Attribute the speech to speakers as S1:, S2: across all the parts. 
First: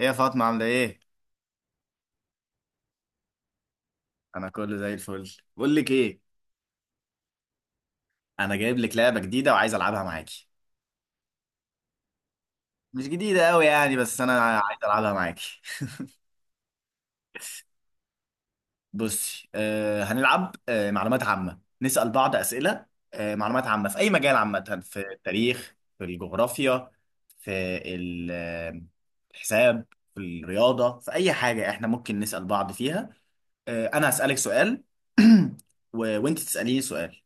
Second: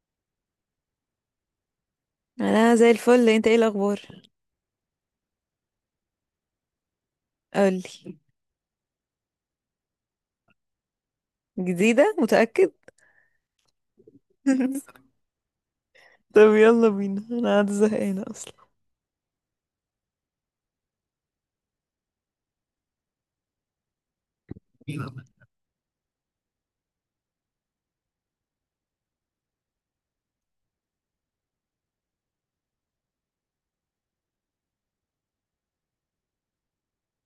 S1: ايه يا فاطمة، عاملة ايه؟
S2: انا زي الفل. انت ايه الاخبار؟
S1: أنا كله زي الفل. بقول لك ايه؟
S2: قولي.
S1: أنا جايب لك لعبة جديدة وعايز ألعبها معاكي.
S2: جديده؟ متاكد؟
S1: مش جديدة أوي يعني، بس أنا عايز ألعبها معاكي.
S2: طب يلا بينا، انا قاعده زهقانه اصلا.
S1: بصي، هنلعب معلومات عامة، نسأل بعض أسئلة. معلومات عامة في أي مجال، عامة في التاريخ، في الجغرافيا، في ال- آه، الحساب، في الرياضة، في أي حاجة إحنا ممكن نسأل بعض فيها. أنا هسألك سؤال. و... وأنت تسأليني سؤال،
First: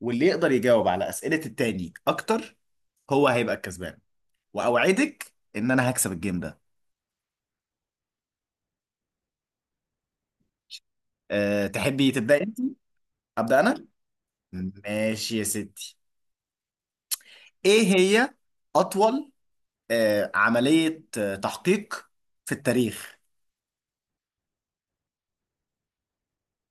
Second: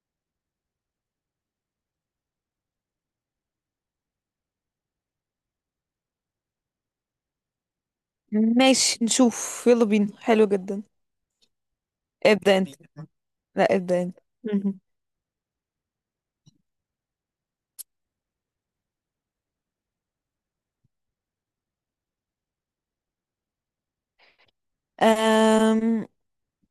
S1: واللي يقدر يجاوب على أسئلة التاني أكتر هو هيبقى الكسبان. وأوعدك إن أنا هكسب الجيم ده.
S2: ماشي نشوف. يلا بينا، حلو جدا.
S1: أه، تحبي تبدأ أنت؟
S2: ابدا انت.
S1: أبدأ
S2: لا،
S1: أنا؟
S2: ابدا انت. مهم.
S1: ماشي يا ستي. إيه هي أطول أه عملية تحقيق في التاريخ؟
S2: أم...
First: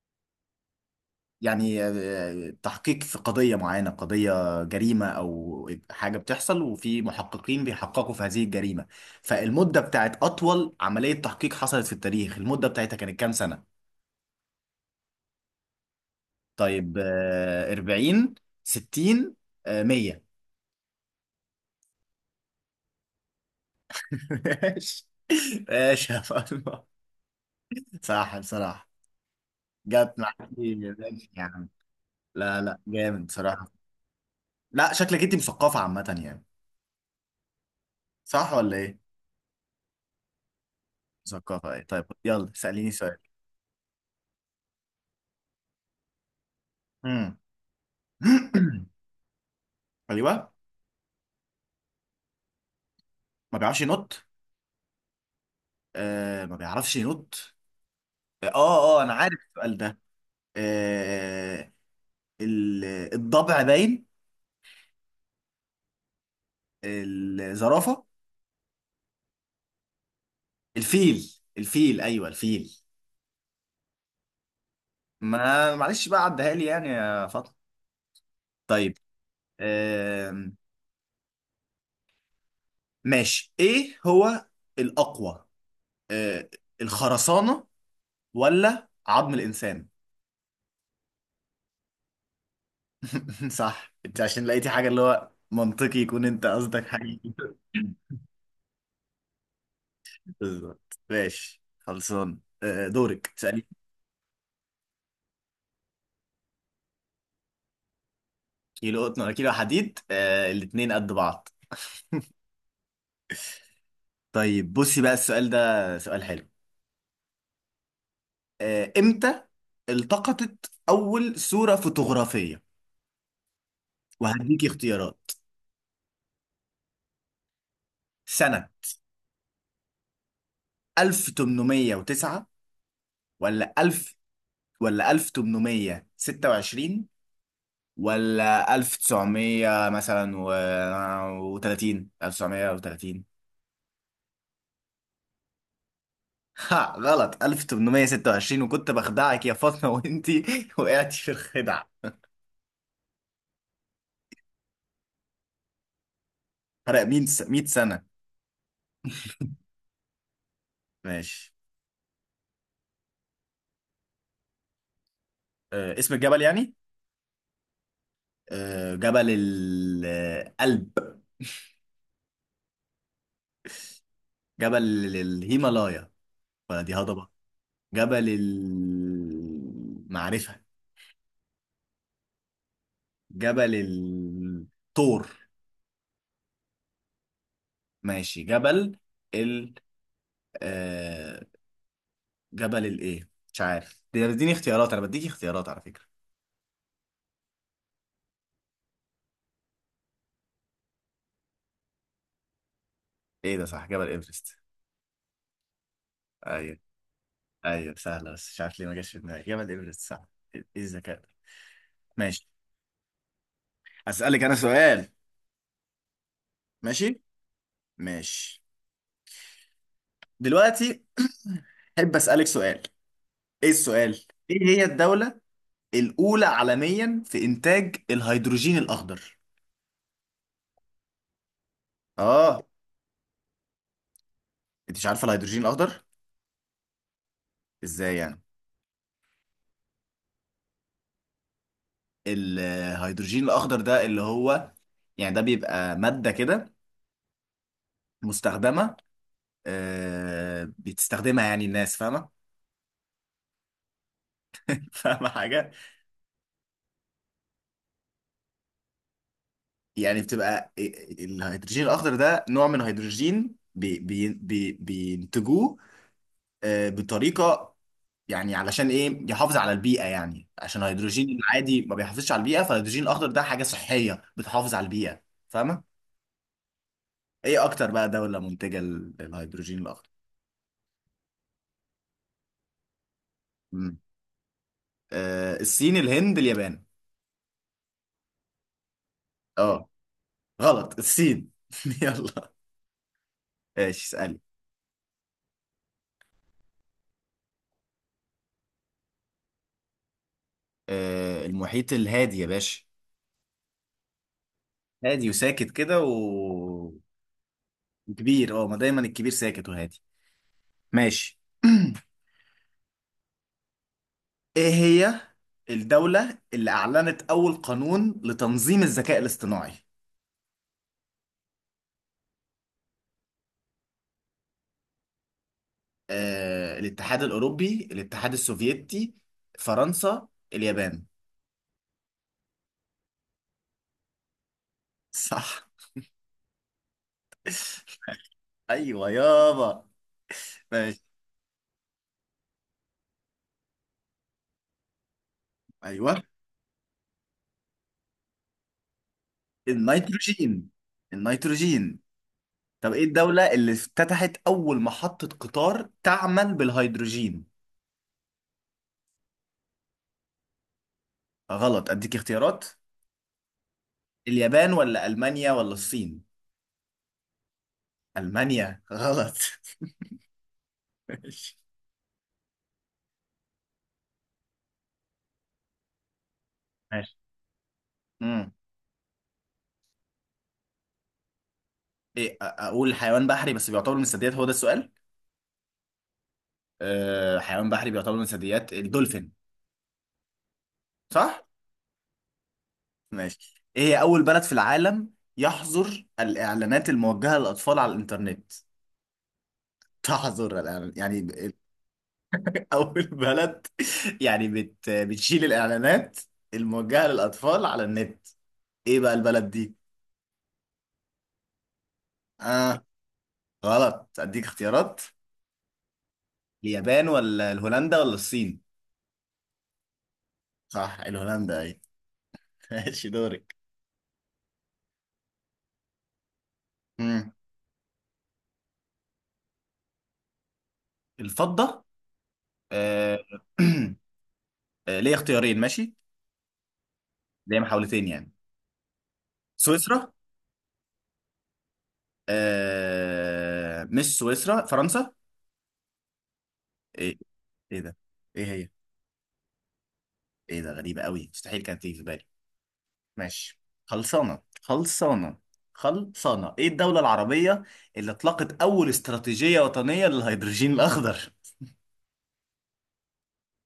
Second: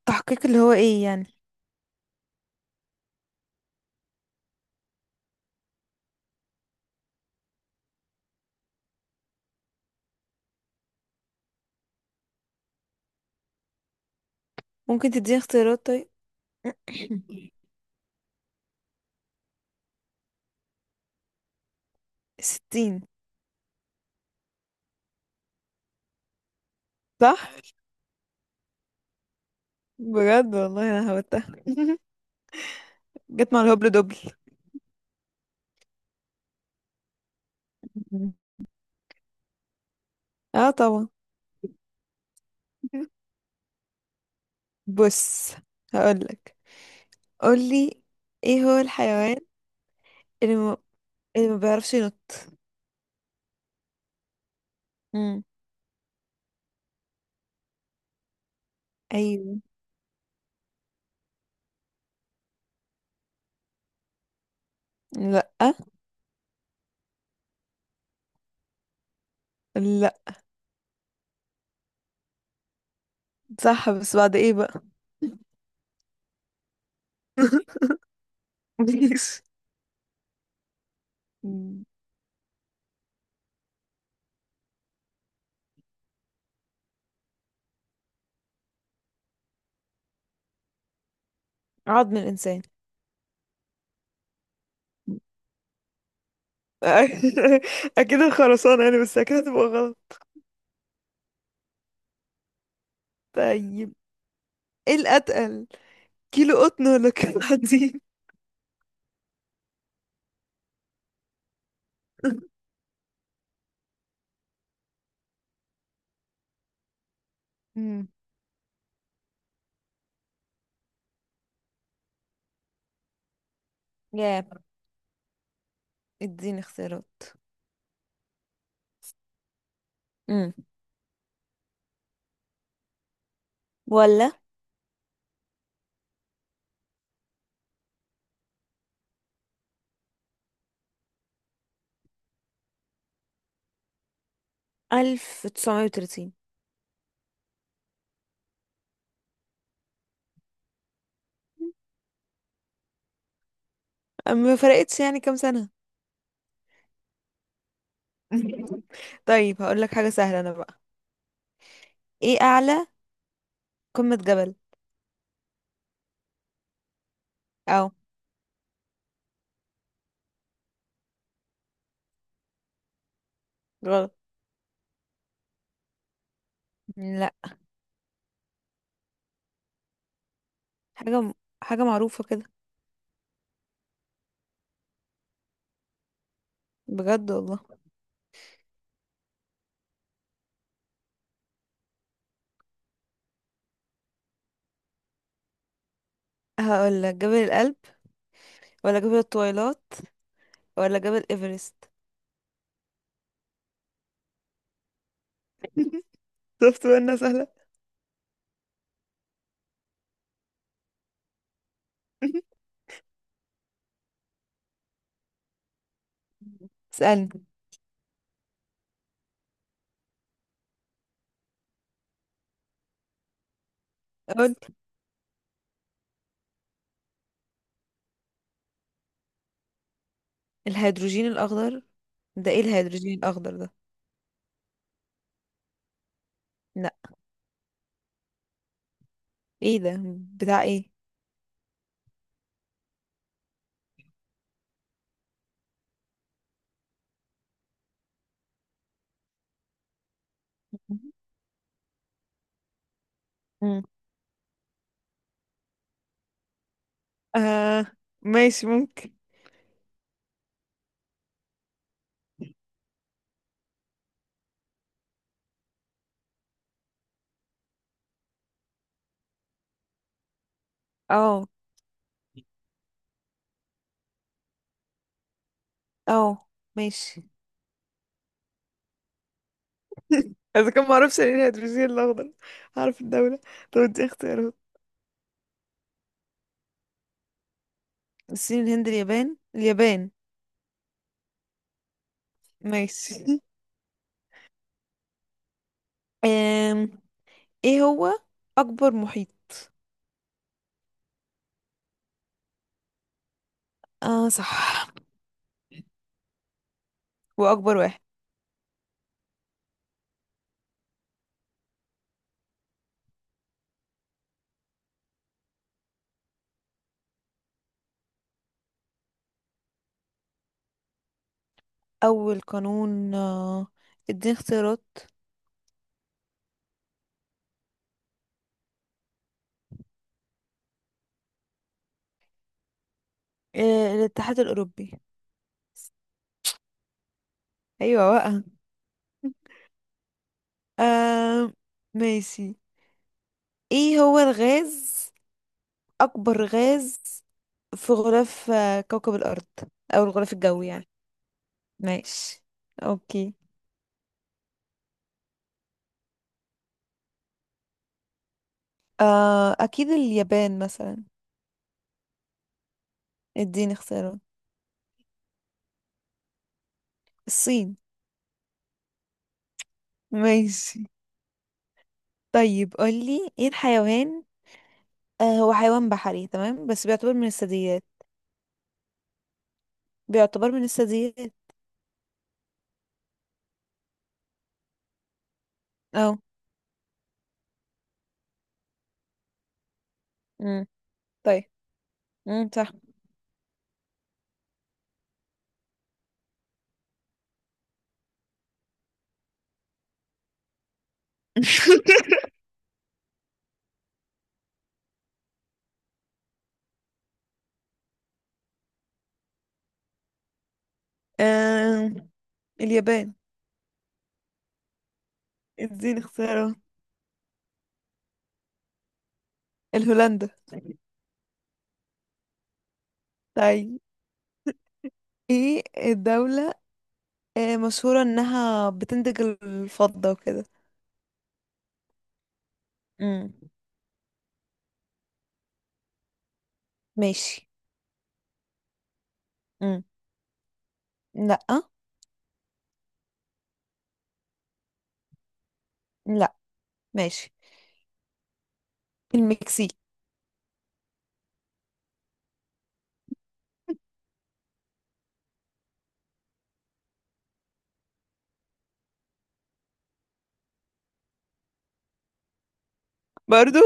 S2: تحقيق اللي هو ايه يعني؟
S1: يعني تحقيق في قضية معينة، قضية جريمة أو حاجة بتحصل، وفي محققين بيحققوا في هذه الجريمة. فالمدة بتاعت أطول عملية تحقيق حصلت في التاريخ، المدة بتاعتها كانت كام سنة؟
S2: ممكن تديني اختيارات طيب؟
S1: طيب 40، 60، 100.
S2: ستين.
S1: ماشي. ماشي يا فاطمة.
S2: صح.
S1: صح بصراحة، جت معاك.
S2: بجد والله انا
S1: ماشي يا
S2: هبتها.
S1: عم، لا لا، جامد
S2: جت مع
S1: بصراحة.
S2: الهبل دبل.
S1: لا شكلك انت مثقفة عامة يعني.
S2: مم.
S1: صح ولا ايه؟
S2: اه طبعا.
S1: مثقفة ايه. طيب يلا، سأليني سؤال.
S2: بص، هقولك.
S1: مم.
S2: قولي. ايه هو الحيوان
S1: ايوه.
S2: اللي ما, اللي ما بيعرفش ينط؟
S1: ما بيعرفش ينط. آه ما بيعرفش ينط. انا عارف
S2: ايوه.
S1: السؤال ده. آه ال- الضبع باين.
S2: لا،
S1: الزرافة.
S2: لا.
S1: الفيل، ايوه الفيل.
S2: صح، بس بعد ايه بقى؟
S1: ما معلش بقى، عدها لي يعني يا فاطمه. طيب.
S2: ماشي.
S1: آم،
S2: مم.
S1: ماشي. ايه هو الاقوى، آه، الخرسانه ولا عظم الانسان؟
S2: عظم الانسان.
S1: صح. انت عشان لقيتي حاجه اللي هو منطقي يكون انت قصدك حاجه.
S2: اكيد الخرسانة يعني، بس اكيد هتبقى غلط.
S1: بالظبط. ماشي، خلصان. دورك تسألي.
S2: طيب، ايه الاتقل؟ كيلو قطن ولا كيلو حديد؟
S1: كيلو قطن ولا كيلو حديد؟ الاتنين قد بعض. طيب بصي بقى، السؤال ده سؤال حلو.
S2: امم
S1: امتى التقطت أول صورة فوتوغرافية؟
S2: يا،
S1: وهديكي اختيارات.
S2: اديني اختيارات.
S1: سنة
S2: امم
S1: 1809، ولا 1000،
S2: ولا
S1: ولا 1826، ولا 1900 مثلا، و 30 1930.
S2: 1930؟
S1: ها، غلط. 1826. وكنت بخدعك يا فاطمة، وانتي وقعتي في الخدع.
S2: ما فرقتش يعني كام سنة.
S1: فرق 100 سنة.
S2: طيب هقول لك حاجة سهلة انا بقى.
S1: ماشي.
S2: ايه اعلى قمة جبل؟
S1: اسم الجبل يعني.
S2: او
S1: جبل القلب.
S2: غلط.
S1: جبل الهيمالايا، فدي هضبة.
S2: لا.
S1: جبل المعرفة.
S2: حاجة حاجة معروفة كده.
S1: جبل الطور.
S2: بجد والله.
S1: ماشي. جبل ال آه جبل الايه مش عارف، دي اديني اختيارات، انا بديك اختيارات على فكرة.
S2: هقول لك جبل الألب ولا جبل الطويلات ولا جبل إيفرست؟
S1: ايه ده؟ صح، جبل ايفرست. ايوه.
S2: شفت بقى انها سهلة.
S1: ايوه سهلة، بس مش عارف ليه ما جاش في دماغي جبل ايفرست. صح. ايه الذكاء ده. ماشي. اسألك انا سؤال. ماشي.
S2: اسألني.
S1: ماشي. دلوقتي احب اسألك سؤال. ايه السؤال؟
S2: قول.
S1: ايه هي الدولة الاولى عالميا في انتاج الهيدروجين الاخضر؟
S2: الهيدروجين الأخضر؟ ده
S1: اه.
S2: ايه الهيدروجين الأخضر ده؟
S1: انت مش عارفه الهيدروجين الاخضر؟
S2: لا.
S1: ازاي يعني؟
S2: ايه ده؟ بتاع ايه؟
S1: الهيدروجين الاخضر ده اللي هو، يعني ده بيبقى ماده كده مستخدمه، بتستخدمها يعني، الناس فاهمه؟
S2: مم.
S1: فاهمه حاجه.
S2: آه ماشي ممكن.
S1: يعني بتبقى الهيدروجين الاخضر ده نوع من الهيدروجين، بي بي بي بينتجوه بطريقه، يعني علشان ايه، يحافظ على البيئه، يعني عشان الهيدروجين
S2: اه،
S1: العادي ما بيحافظش على البيئه، فالهيدروجين الاخضر ده حاجه صحيه بتحافظ على البيئه. فاهمه؟
S2: اه. ماشي.
S1: ايه اكتر بقى دوله منتجه للهيدروجين الاخضر؟
S2: اذا كان معرفش يعني ايه الهيدروجين الاخضر، هعرف الدولة؟ طب
S1: مم.
S2: ادي اختيارات.
S1: الصين، الهند، اليابان.
S2: الصين، الهند، اليابان.
S1: اه
S2: اليابان.
S1: غلط. الصين. يلا.
S2: ماشي.
S1: ماشي، اسالي.
S2: أم. ايه هو أكبر محيط؟
S1: المحيط الهادي يا باشا.
S2: اه صح.
S1: هادي وساكت كده و...
S2: واكبر واحد.
S1: وكبير. اه، ما دايما الكبير ساكت وهادي. ماشي. ايه هي الدولة اللي اعلنت اول قانون لتنظيم الذكاء الاصطناعي؟
S2: اول قانون. اديني اختيارات.
S1: الاتحاد الاوروبي، الاتحاد السوفيتي، فرنسا، اليابان.
S2: الاتحاد الاوروبي.
S1: صح.
S2: ايوه بقى.
S1: ايوه يابا. ماشي.
S2: آه. ماشي. ايه هو الغاز
S1: ايوه.
S2: اكبر غاز في غلاف كوكب الارض؟ او الغلاف الجوي
S1: النيتروجين.
S2: يعني.
S1: النيتروجين.
S2: ماشي.
S1: طب ايه
S2: اوكي.
S1: الدولة اللي افتتحت اول محطة قطار تعمل بالهيدروجين؟
S2: اكيد اليابان مثلا.
S1: غلط، اديك اختيارات.
S2: اديني اختيارات.
S1: اليابان ولا المانيا ولا الصين؟
S2: الصين.
S1: المانيا. غلط.
S2: ماشي.
S1: ماشي.
S2: طيب قولي، ايه الحيوان؟ هو حيوان بحري تمام، بس بيعتبر من الثدييات.
S1: ماشي.
S2: بيعتبر من الثدييات.
S1: إيه، اقول حيوان بحري بس بيعتبر من الثدييات، هو ده السؤال.
S2: اه.
S1: أه، حيوان بحري بيعتبر من الثدييات، الدولفين. صح.
S2: طيب. صح.
S1: ماشي. ايه هي اول بلد في العالم يحظر الاعلانات الموجهه للاطفال على الانترنت؟ تحظر الإعلان- يعني ب- اول بلد يعني بتشيل الاعلانات الموجهه للاطفال على النت. ايه بقى البلد دي؟
S2: آه...
S1: اه
S2: اليابان.
S1: غلط، اديك اختيارات.
S2: اديني اختيارات.
S1: اليابان ولا الهولندا ولا الصين؟
S2: الهولندا.
S1: صح، الهولندا. ايه. ماشي، دورك.
S2: طيب ايه الدولة
S1: مم.
S2: مشهورة انها بتنتج الفضة وكده.
S1: الفضه. آه،
S2: امم.
S1: ليا اختيارين ماشي.
S2: ماشي.
S1: ليا محاولتين يعني.
S2: امم.
S1: سويسرا.
S2: لا.
S1: مش سويسرا، فرنسا.
S2: لا.
S1: ايه.
S2: ماشي.
S1: ايه ده. ايه هي.
S2: المكسيك.
S1: ايه ده، غريبة قوي، مستحيل كانت تيجي في بالي. ماشي. خلصانة خلصانة خلصانة. ايه الدولة العربية اللي اطلقت اول استراتيجية وطنية للهيدروجين الاخضر؟
S2: برضو.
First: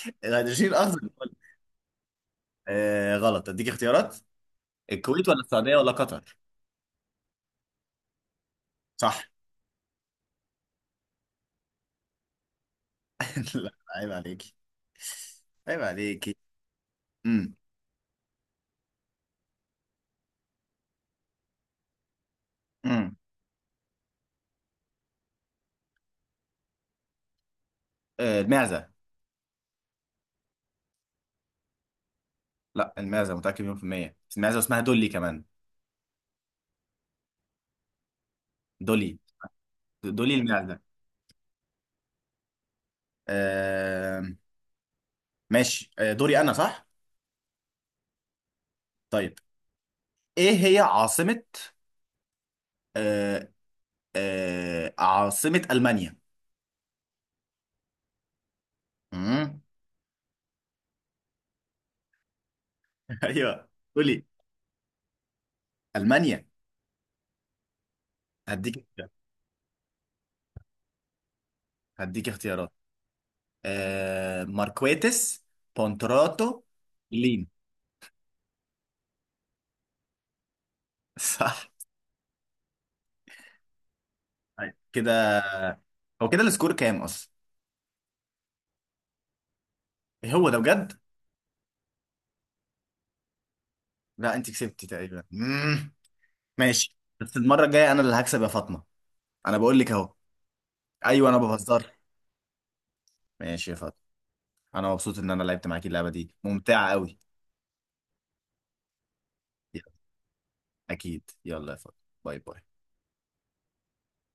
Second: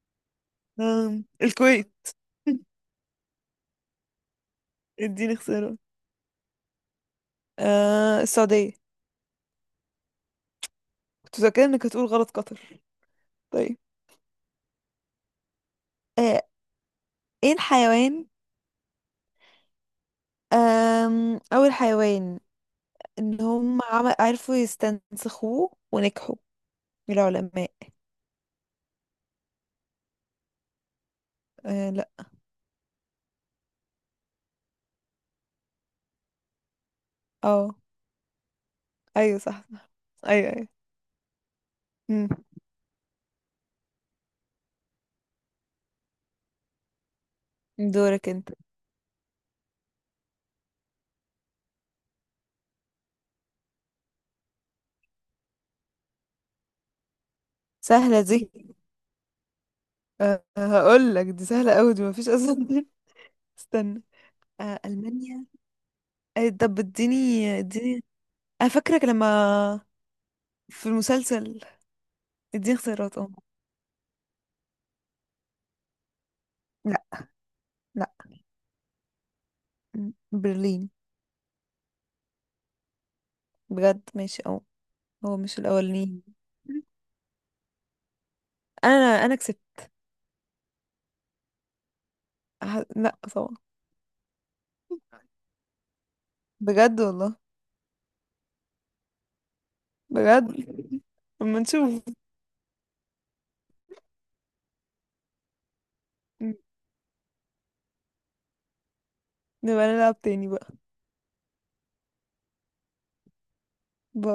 S1: الهيدروجين الاخضر.
S2: الكويت.
S1: غلط، اديك اختيارات. الكويت
S2: اديني
S1: ولا السعودية
S2: اختيارات.
S1: ولا قطر؟
S2: السعودية.
S1: صح.
S2: كنت فاكرة انك هتقول غلط قطر.
S1: لا،
S2: طيب.
S1: عيب عليكي. عيب عليكي.
S2: آه ايه الحيوان؟ اول حيوان
S1: امم.
S2: ان هم عرفوا يستنسخوه ونجحوا، العلماء.
S1: المعزة.
S2: لا.
S1: لا، المعزة متأكد مليون في المية. المعزة اسمها دولي كمان.
S2: اه.
S1: دولي.
S2: ايوه، صح صح.
S1: دولي
S2: ايوه ايوه.
S1: المعزة.
S2: مم.
S1: آه. ماشي. آه، دوري أنا صح؟
S2: دورك انت.
S1: طيب. إيه هي عاصمة آه عاصمة ألمانيا؟
S2: سهلة دي.
S1: مم.
S2: هقول لك دي سهلة قوي دي مفيش اصلا.
S1: أيوه.
S2: استنى.
S1: قولي.
S2: ألمانيا.
S1: ألمانيا.
S2: طب اديني اديني. انا
S1: هديك
S2: فاكرك
S1: اختيارات.
S2: لما في المسلسل.
S1: هديك اختيارات.
S2: اديني اختيارات اه.
S1: ماركويتس، بونتراتو،
S2: لا.
S1: لين.
S2: لا. مم. برلين.
S1: صح.
S2: بجد ماشي اه.
S1: طيب
S2: هو
S1: كده.
S2: مش الاولاني؟
S1: هو كده السكور كام أصلا؟
S2: انا كسبت.
S1: إيه هو ده بجد؟
S2: لا طبعا.
S1: لا، أنت كسبتي تقريبا. مم. ماشي.
S2: بجد والله.
S1: بس المرة الجاية أنا اللي هكسب يا فاطمة. أنا بقول لك أهو.
S2: بجد.
S1: أيوه، أنا
S2: اما
S1: بهزر.
S2: نشوف.
S1: ماشي يا فاطمة. أنا مبسوط إن أنا لعبت معاكي، اللعبة دي
S2: مم.
S1: ممتعة أوي.
S2: نبقى
S1: يلا،
S2: نلعب تاني بقى.
S1: أكيد يلا يا فاطمة. باي باي.
S2: باي.